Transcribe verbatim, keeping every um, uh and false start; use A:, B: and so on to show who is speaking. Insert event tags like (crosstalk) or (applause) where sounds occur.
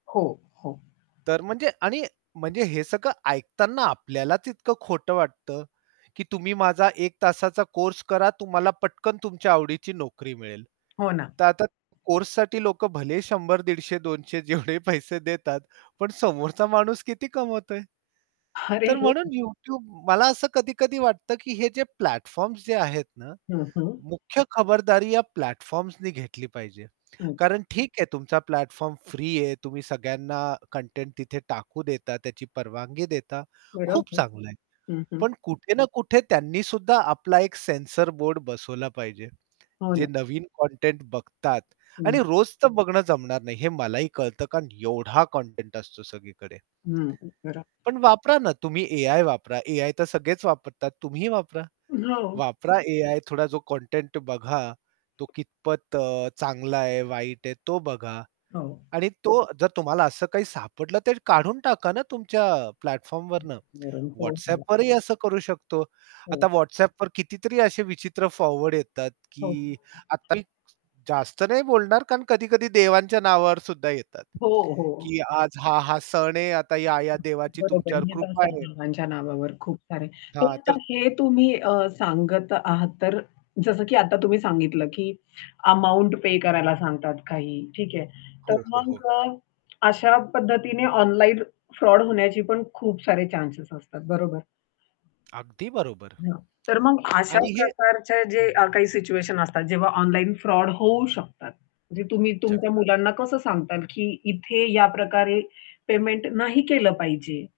A: हो, हो.
B: तर म्हणजे आणि म्हणजे हे सगळं ऐकताना आपल्यालाच इतकं खोट वाटतं, की तुम्ही माझा एक तासाचा कोर्स करा तुम्हाला पटकन तुमच्या आवडीची नोकरी मिळेल.
A: हो ना.
B: तर आता कोर्ससाठी लोक भलेही शंभर दीडशे दोनशे जेवढे पैसे देतात पण समोरचा माणूस किती कमवतोय.
A: अरे!
B: तर म्हणून
A: (chuckles)
B: YouTube मला असं कधी-कधी वाटतं, की हे जे प्लॅटफॉर्म्स जे आहेत ना,
A: हं, हं.
B: मुख्य खबरदारी या प्लॅटफॉर्म्सनी घेतली पाहिजे.
A: अच्छा.
B: कारण ठीक आहे तुमचा प्लॅटफॉर्म फ्री आहे, तुम्ही सगळ्यांना कंटेंट तिथे टाकू देता, त्याची परवानगी देता, खूप
A: बरोबर.
B: चांगलं आहे.
A: हं, हं.
B: पण कुठे ना कुठे त्यांनीसुद्धा आपला एक सेन्सर बोर्ड बसवला पाहिजे.
A: हो
B: जे
A: ना.
B: नवीन कंटेंट बघतात आणि
A: हं.
B: रोज तर बघणं जमणार नाही, हे मलाही कळतं. कारण एवढा कंटेंट असतो सगळीकडे.
A: हं, हं, बरोबर.
B: पण वापरा ना तुम्ही एआय वापरा. एआय तर सगळेच वापरतात तुम्हीही वापरा.
A: हो.
B: वापरा एआय थोडा जो कंटेंट बघा, तो कितपत अ, चांगला आहे, वाईट आहे, तो बघा.
A: हो.
B: आणि तो जर तुम्हाला असं काही सापडलं, तर काढून टाका ना तुमच्या
A: (unintelligible)
B: प्लॅटफॉर्मवरनं
A: हो, हो.
B: WhatsAppवरही असं करू शकतो.
A: हो.
B: आता WhatsAppवर कितीतरी असे विचित्र फॉरवर्ड येतात,
A: हो.
B: की आता मी जास्त नाही बोलणार, कारण कधी-कधी देवांच्या नावावर सुद्धा येतात.
A: हो, हो.
B: की आज हा, हा सण आहे आता या, या देवाची
A: बरोबर आहे,
B: तुमच्यावर
A: येत
B: कृपा
A: असता
B: आहे.
A: बाबांच्या नावावर खूप सारे.
B: हां,
A: तर आता
B: तर
A: हे तुम्ही अ, सांगत आहात, तर अ, जसं की आता तुम्ही सांगितलं की अमाउंट पे करायला सांगतात काही, ठीक आहे. तर
B: हो, हो, हो.
A: मग अ, अशा पद्धतीने ऑनलाईन फ्रॉड होण्याची पण खूप सारे चान्सस असतात, बरोबर.
B: अगदी बरोबर.
A: हां, तर मग अशा
B: आणि हे
A: प्रकारचे जे
B: हं.
A: अ, काही सिच्युएशन असतात, जेव्हा ऑनलाईन फ्रॉड होऊ शकतात. म्हणजे तुम्ही तुमच्या
B: जगतात.
A: मुलांना कसं सांगताल की इथे या प्रकारे पेमेंट नाही केलं पाहिजे.